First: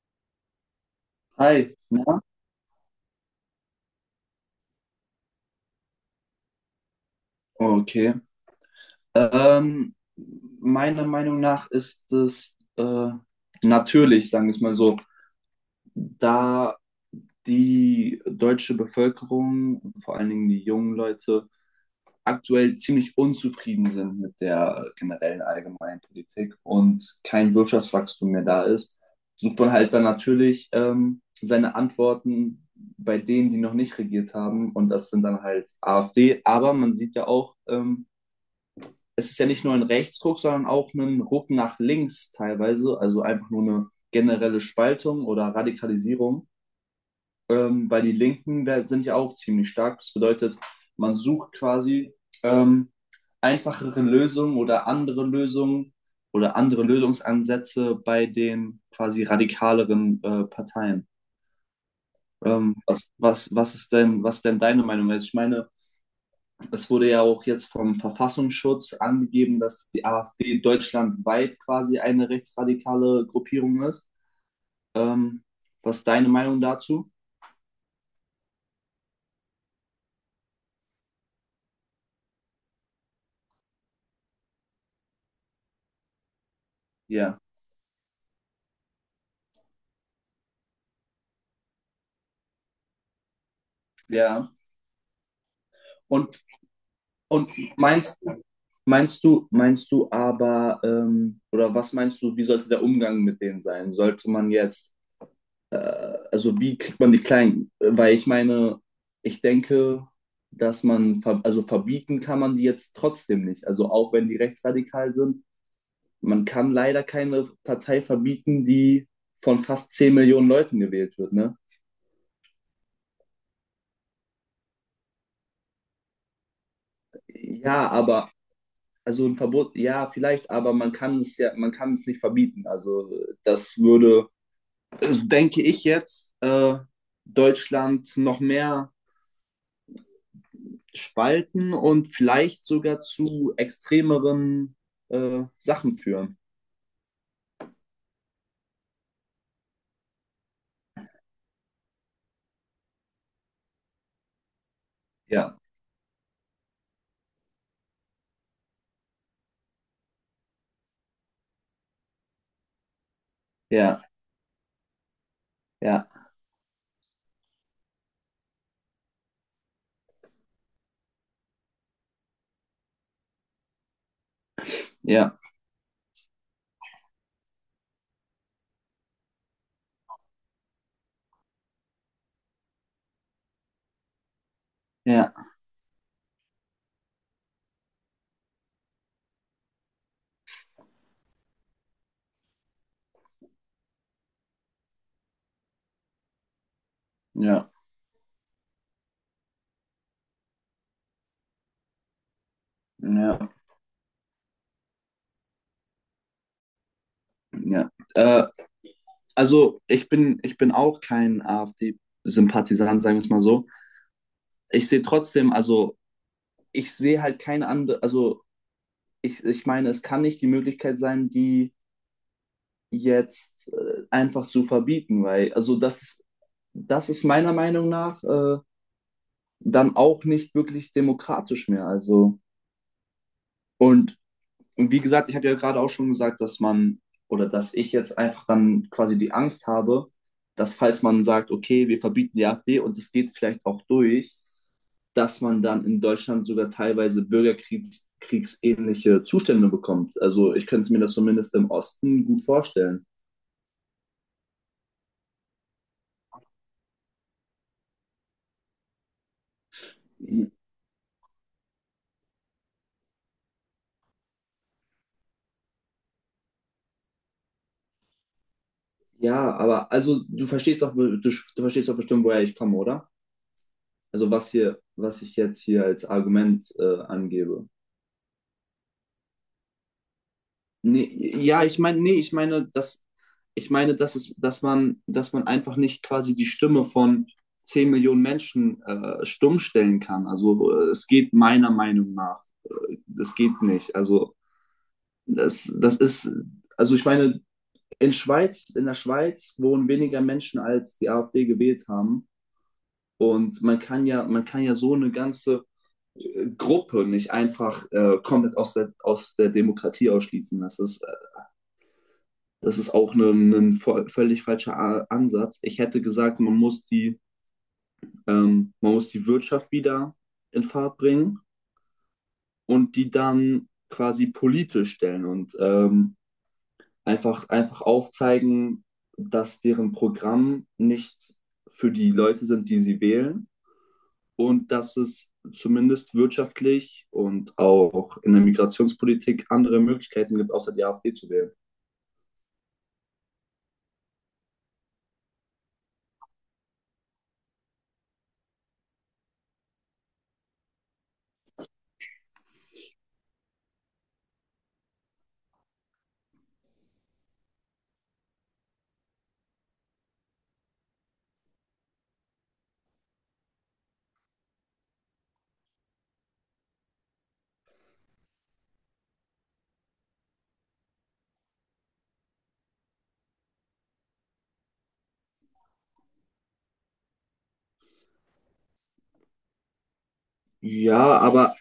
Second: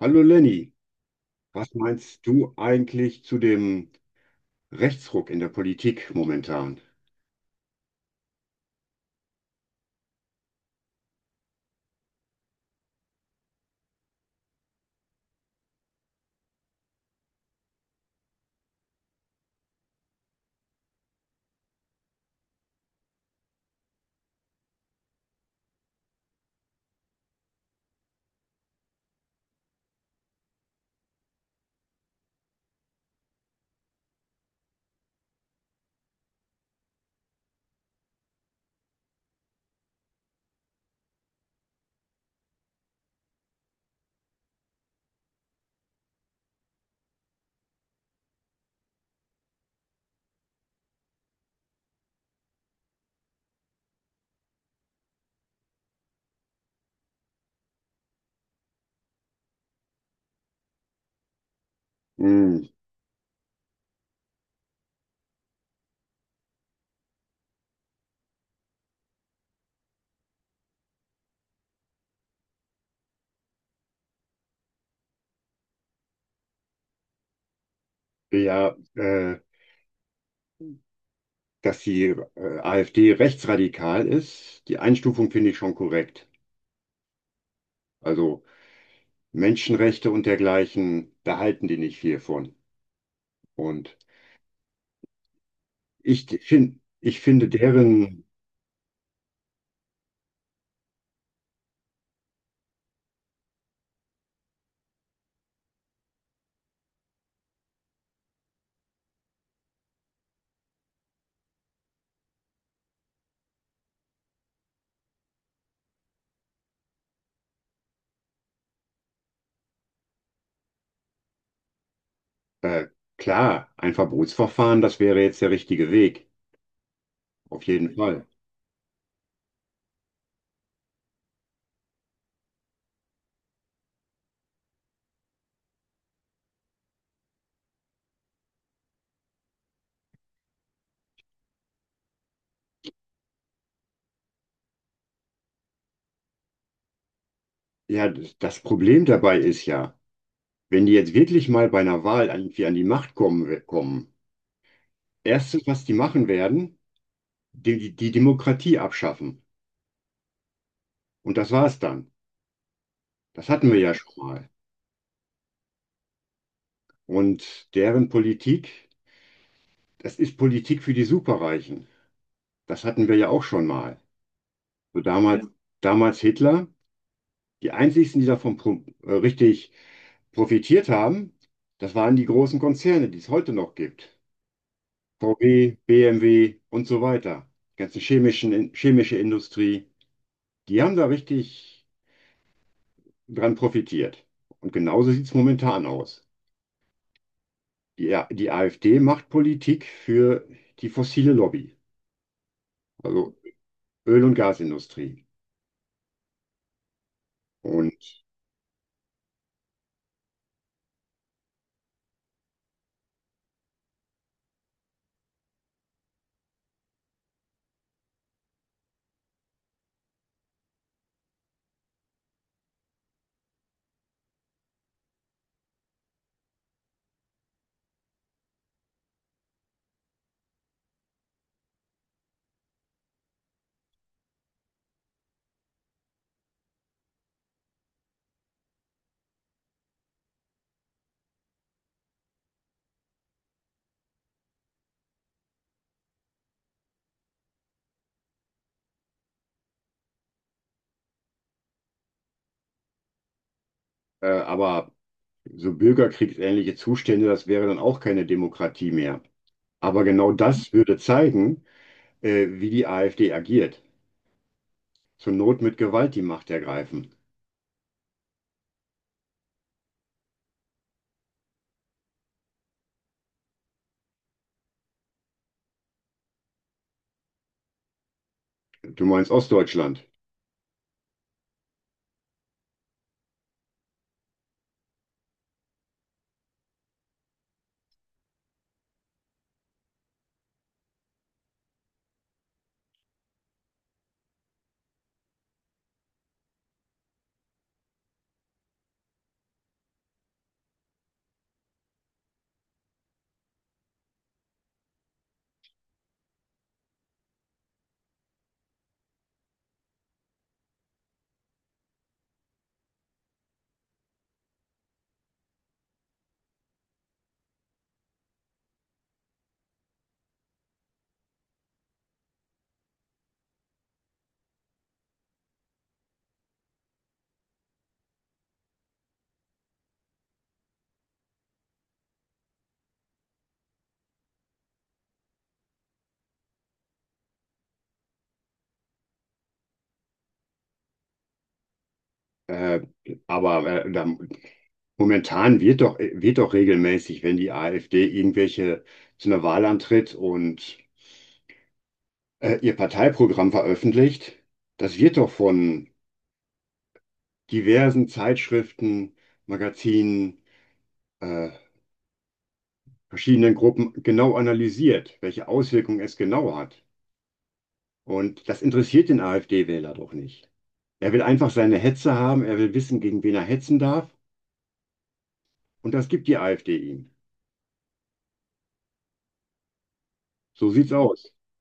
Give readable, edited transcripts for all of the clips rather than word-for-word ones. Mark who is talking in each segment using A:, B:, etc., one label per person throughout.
A: Hallo Lenny,
B: Hi,
A: was
B: na?
A: meinst du eigentlich zu dem Rechtsruck in der Politik momentan?
B: Okay. Ähm, Meiner Meinung nach ist es natürlich, sagen wir es mal so, da die deutsche Bevölkerung, vor allen Dingen die jungen Leute, aktuell ziemlich unzufrieden sind mit der generellen allgemeinen Politik und kein Wirtschaftswachstum mehr da ist, sucht man halt dann natürlich seine Antworten bei denen, die noch nicht regiert haben. Und das sind dann halt AfD. Aber man sieht ja auch, es ist ja nicht nur ein Rechtsruck, sondern auch ein Ruck nach links teilweise, also einfach nur eine generelle Spaltung oder Radikalisierung, weil die Linken sind ja auch ziemlich stark. Das bedeutet, man sucht quasi ähm, einfachere Lösungen oder andere Lösungsansätze bei den quasi radikaleren Parteien.
A: Hm,
B: Was ist denn deine Meinung? Also ich meine, es wurde ja auch jetzt vom Verfassungsschutz angegeben, dass die AfD deutschlandweit quasi eine rechtsradikale Gruppierung ist. Ähm, Was ist deine Meinung dazu?
A: ja, dass die AfD rechtsradikal ist, die Einstufung finde ich schon korrekt.
B: Ja,
A: Also Menschenrechte und dergleichen, da halten die nicht viel von. Und
B: ja. Und,
A: ich finde
B: und meinst,
A: deren,
B: meinst du aber, oder was meinst du, wie sollte der Umgang mit denen sein? Sollte man jetzt, äh, also wie kriegt man die Kleinen? Weil ich meine, ich denke, dass man, also verbieten kann man die jetzt trotzdem nicht. Also auch wenn die rechtsradikal sind, man kann leider keine Partei verbieten, die von fast 10 Millionen Leuten gewählt wird, ne?
A: äh, klar, ein Verbotsverfahren, das wäre jetzt der richtige Weg, auf
B: Ja,
A: jeden Fall.
B: aber also ein Verbot, ja, vielleicht, aber man kann es nicht verbieten. Also das würde, also denke ich jetzt, Deutschland noch mehr spalten und vielleicht sogar zu extremeren Sachen führen.
A: Ja, das Problem dabei ist ja, wenn die jetzt wirklich mal bei einer Wahl irgendwie an die Macht kommen,
B: Ja,
A: erstes, was die machen werden, die Demokratie abschaffen. Und das war's dann. Das hatten wir ja
B: ja,
A: schon mal.
B: ja,
A: Und deren Politik, das ist Politik für die Superreichen. Das hatten wir ja auch schon mal. So
B: ja,
A: damals, ja. Damals Hitler. Die einzigsten, die davon richtig profitiert haben, das waren die großen Konzerne, die es heute noch gibt.
B: ja,
A: VW, BMW und so weiter. Die chemische Industrie. Die haben da richtig dran profitiert. Und genauso sieht es momentan aus.
B: ja,
A: Die AfD macht Politik für die fossile Lobby, also
B: ja,
A: Öl- und Gasindustrie.
B: ja.
A: Und
B: Also ich bin auch kein AfD-Sympathisant, sagen wir es mal so. Ich sehe trotzdem, also ich sehe halt keine andere, also ich meine, es kann nicht die Möglichkeit sein, die jetzt einfach zu verbieten, weil, also das ist meiner Meinung nach dann auch nicht wirklich demokratisch mehr. Also, und Und wie gesagt, ich habe ja gerade auch schon gesagt, dass man oder dass ich jetzt einfach dann quasi die Angst habe, dass falls man sagt, okay, wir verbieten die AfD und es geht vielleicht auch durch, dass man dann in Deutschland sogar teilweise bürgerkriegsähnliche Zustände bekommt. Also ich könnte mir das zumindest im Osten gut vorstellen.
A: aber so bürgerkriegsähnliche Zustände, das wäre dann auch keine Demokratie mehr. Aber genau das würde zeigen, wie die AfD agiert. Zur Not mit Gewalt die Macht ergreifen.
B: Ja, aber also du verstehst doch, du verstehst doch bestimmt, woher ich komme, oder? Also was hier, was ich jetzt hier als Argument angebe.
A: Du meinst Ostdeutschland.
B: Nee, ja, ich meine, nee, ich meine, dass dass man einfach nicht quasi die Stimme von 10 Millionen Menschen stumm stellen kann. Also es geht meiner Meinung nach. Das geht nicht. Also das, das ist, also ich meine, in der Schweiz wohnen weniger Menschen, als die AfD gewählt haben. Und man kann ja so eine ganze Gruppe nicht einfach komplett aus der Demokratie ausschließen. Das ist das ist auch ein völlig falscher Ansatz. Ich hätte gesagt, man muss die Wirtschaft wieder in Fahrt bringen und die dann quasi politisch stellen und einfach aufzeigen, dass deren Programm nicht für die Leute sind, die sie wählen und dass es zumindest wirtschaftlich und auch in der Migrationspolitik andere Möglichkeiten gibt, außer die AfD zu wählen.
A: Äh, aber äh, da, momentan wird doch regelmäßig, wenn die AfD irgendwelche zu einer Wahl antritt und ihr Parteiprogramm veröffentlicht, das wird doch von diversen Zeitschriften, Magazinen, äh, verschiedenen Gruppen genau analysiert, welche Auswirkungen es genau hat. Und das interessiert den AfD-Wähler doch nicht. Er will einfach seine Hetze haben, er will wissen, gegen wen er hetzen darf. Und das gibt die AfD ihm. So sieht's
B: Ja,
A: aus.
B: aber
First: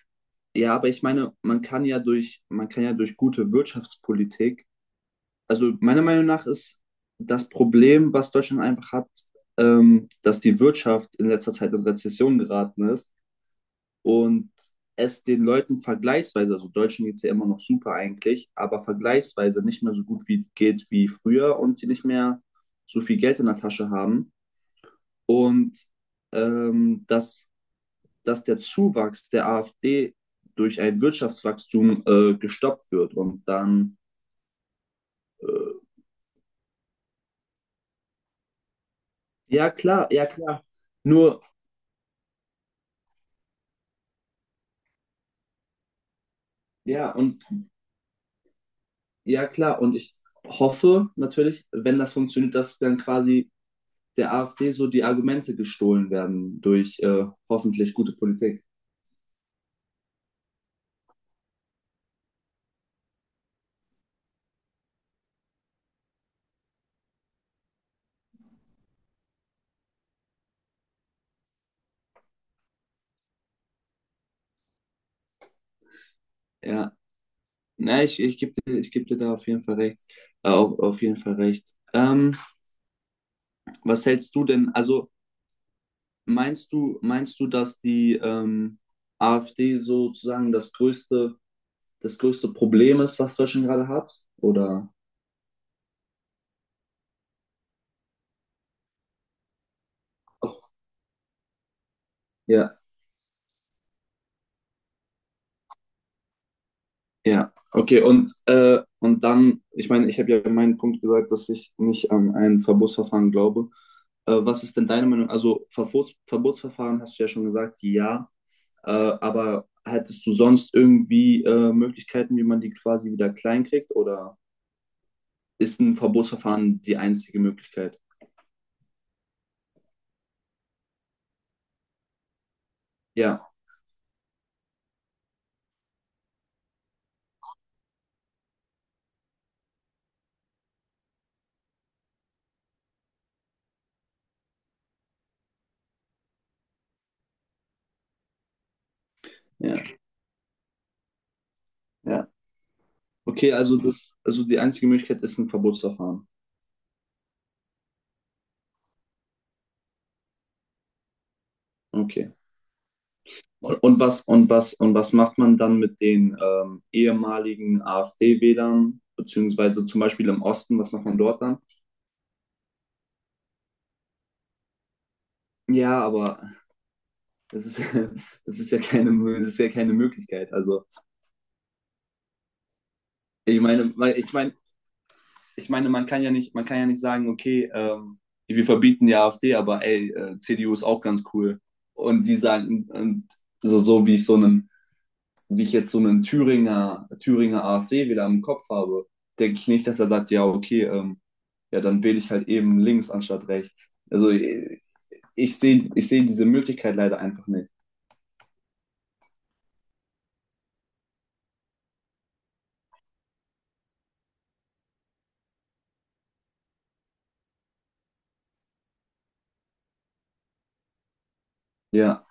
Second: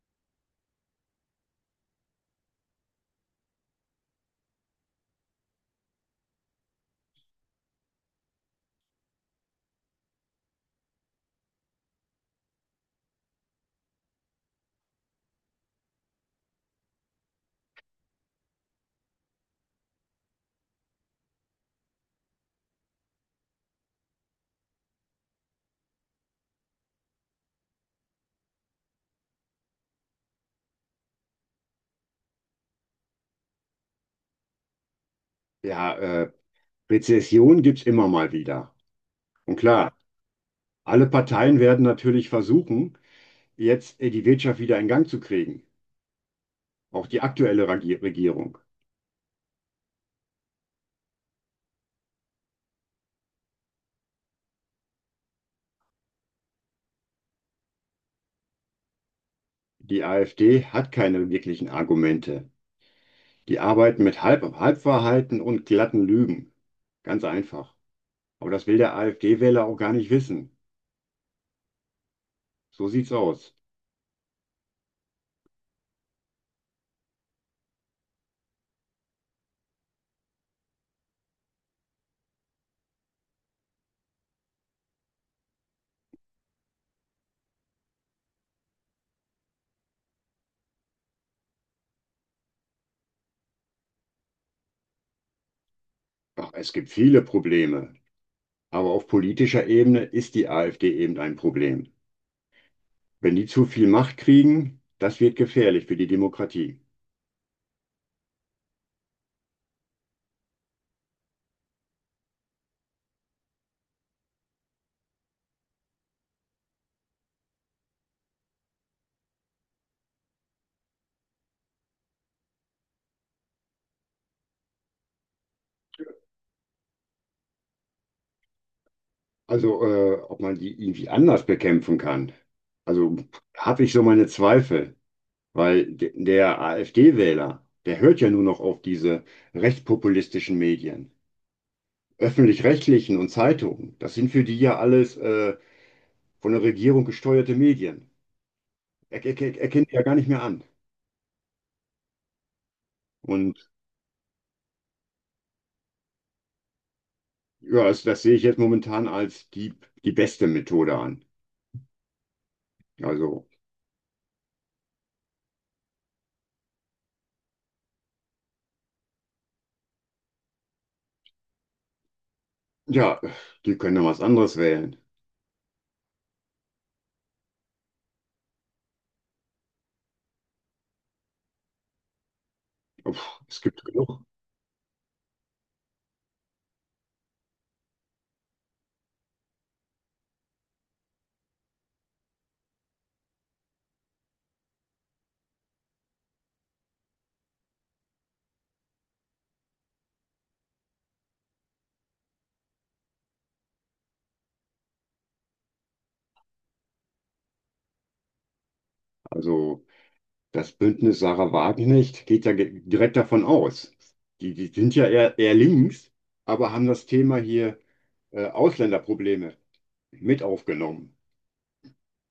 B: Ja, aber ich meine, man kann ja durch gute Wirtschaftspolitik, also meiner Meinung nach ist das Problem, was Deutschland einfach hat, dass die Wirtschaft in letzter Zeit in Rezession geraten ist und es den Leuten vergleichsweise, also Deutschen geht es ja immer noch super eigentlich, aber vergleichsweise nicht mehr so gut wie geht wie früher und die nicht mehr so viel Geld in der Tasche haben. Und ähm, dass dass der Zuwachs der AfD durch ein Wirtschaftswachstum gestoppt wird. Und dann,
A: Ja, Rezession gibt's immer mal wieder. Und
B: ja
A: klar,
B: klar, ja klar.
A: alle
B: Nur,
A: Parteien werden natürlich versuchen, jetzt die Wirtschaft wieder in Gang zu kriegen. Auch
B: ja,
A: die
B: und
A: aktuelle Regierung.
B: ja klar, und ich hoffe natürlich, wenn das funktioniert, dass dann quasi der AfD so die Argumente gestohlen werden durch hoffentlich gute Politik.
A: Die AfD hat keine wirklichen Argumente. Die arbeiten mit Halbwahrheiten und glatten Lügen. Ganz einfach. Aber das will der AfD-Wähler auch gar nicht wissen. So sieht's aus.
B: Ja, na, ich geb dir da auf jeden Fall recht. Auf jeden Fall recht. Was hältst du denn? Also, meinst du, dass die AfD sozusagen das größte Problem ist, was Deutschland gerade hat? Oder?
A: Ach, es gibt viele Probleme. Aber auf politischer Ebene ist die
B: Ach,
A: AfD eben ein Problem.
B: ja,
A: Wenn die zu viel Macht kriegen, das wird gefährlich für die Demokratie.
B: ja. Okay, und dann, ich meine, ich habe ja meinen Punkt gesagt, dass ich nicht an ein Verbotsverfahren glaube. Was ist denn deine Meinung? Also Verbotsverfahren hast du ja schon gesagt, ja. Aber hättest du sonst irgendwie Möglichkeiten, wie man die quasi wieder klein kriegt? Oder ist ein Verbotsverfahren die einzige Möglichkeit?
A: Also, ob man die irgendwie anders bekämpfen kann. Also
B: Ja,
A: habe ich so meine Zweifel, weil de der AfD-Wähler, der hört ja nur noch auf diese rechtspopulistischen Medien, öffentlich-rechtlichen und Zeitungen. Das sind für die ja alles von der Regierung gesteuerte Medien. Er
B: ja.
A: kennt die ja gar nicht mehr an.
B: Ja. Okay,
A: Und
B: also das, also die einzige Möglichkeit ist ein Verbotsverfahren.
A: ja, das sehe ich jetzt momentan als die beste Methode an.
B: Okay.
A: Also,
B: Und was macht man dann mit den ehemaligen AfD-Wählern, beziehungsweise zum Beispiel im Osten, was macht man dort dann?
A: ja, die können ja was anderes wählen.
B: Ja, aber das ist, das ist ja keine Möglichkeit. Also
A: Puh,
B: ich
A: es gibt
B: meine,
A: genug.
B: ich meine, man kann ja nicht sagen, okay, wir verbieten die AfD, aber CDU ist auch ganz cool. Und die sagen, und so wie ich so einen wie ich jetzt so einen Thüringer AfD wieder im Kopf habe, denke ich nicht, dass er sagt, ja, okay, ja, dann wähle ich halt eben links anstatt rechts. Also ich sehe diese Möglichkeit leider einfach nicht.
A: Also. Das Bündnis Sarah Wagenknecht geht ja direkt davon aus. Die sind ja eher links, aber haben das Thema hier Ausländerprobleme mit aufgenommen.
B: Ja,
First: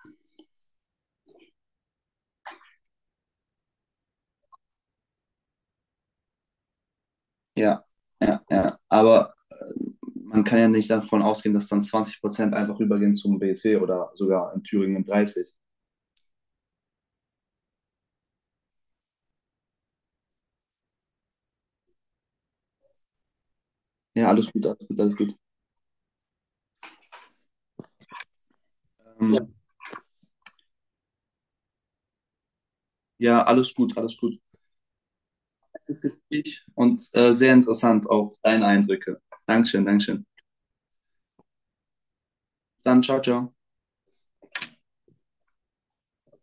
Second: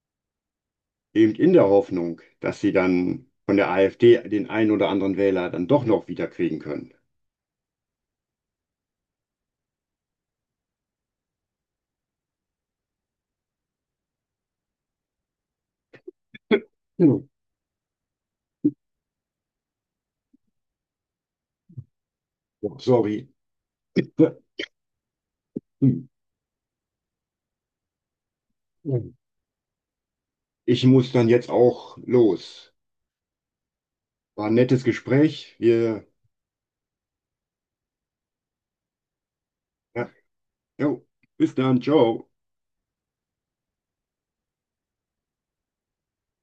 A: Eben in der Hoffnung, dass sie dann von der AfD den einen oder anderen Wähler dann doch noch wieder kriegen können.
B: ja, ja, ja. Aber man kann ja nicht davon ausgehen, dass dann 20% einfach übergehen zum BSW oder sogar in Thüringen 30.
A: Hm. Sorry.
B: Ja, alles gut, alles gut, alles gut.
A: Hm.
B: Ja. Ähm,
A: Ich muss dann jetzt auch los.
B: ja, alles gut, alles gut.
A: War ein nettes Gespräch.
B: Das
A: Wir,
B: Gespräch und sehr interessant auch deine Eindrücke. Dankeschön,
A: ja,
B: Dankeschön.
A: jo, bis dann, ciao.
B: Dann ciao, ciao.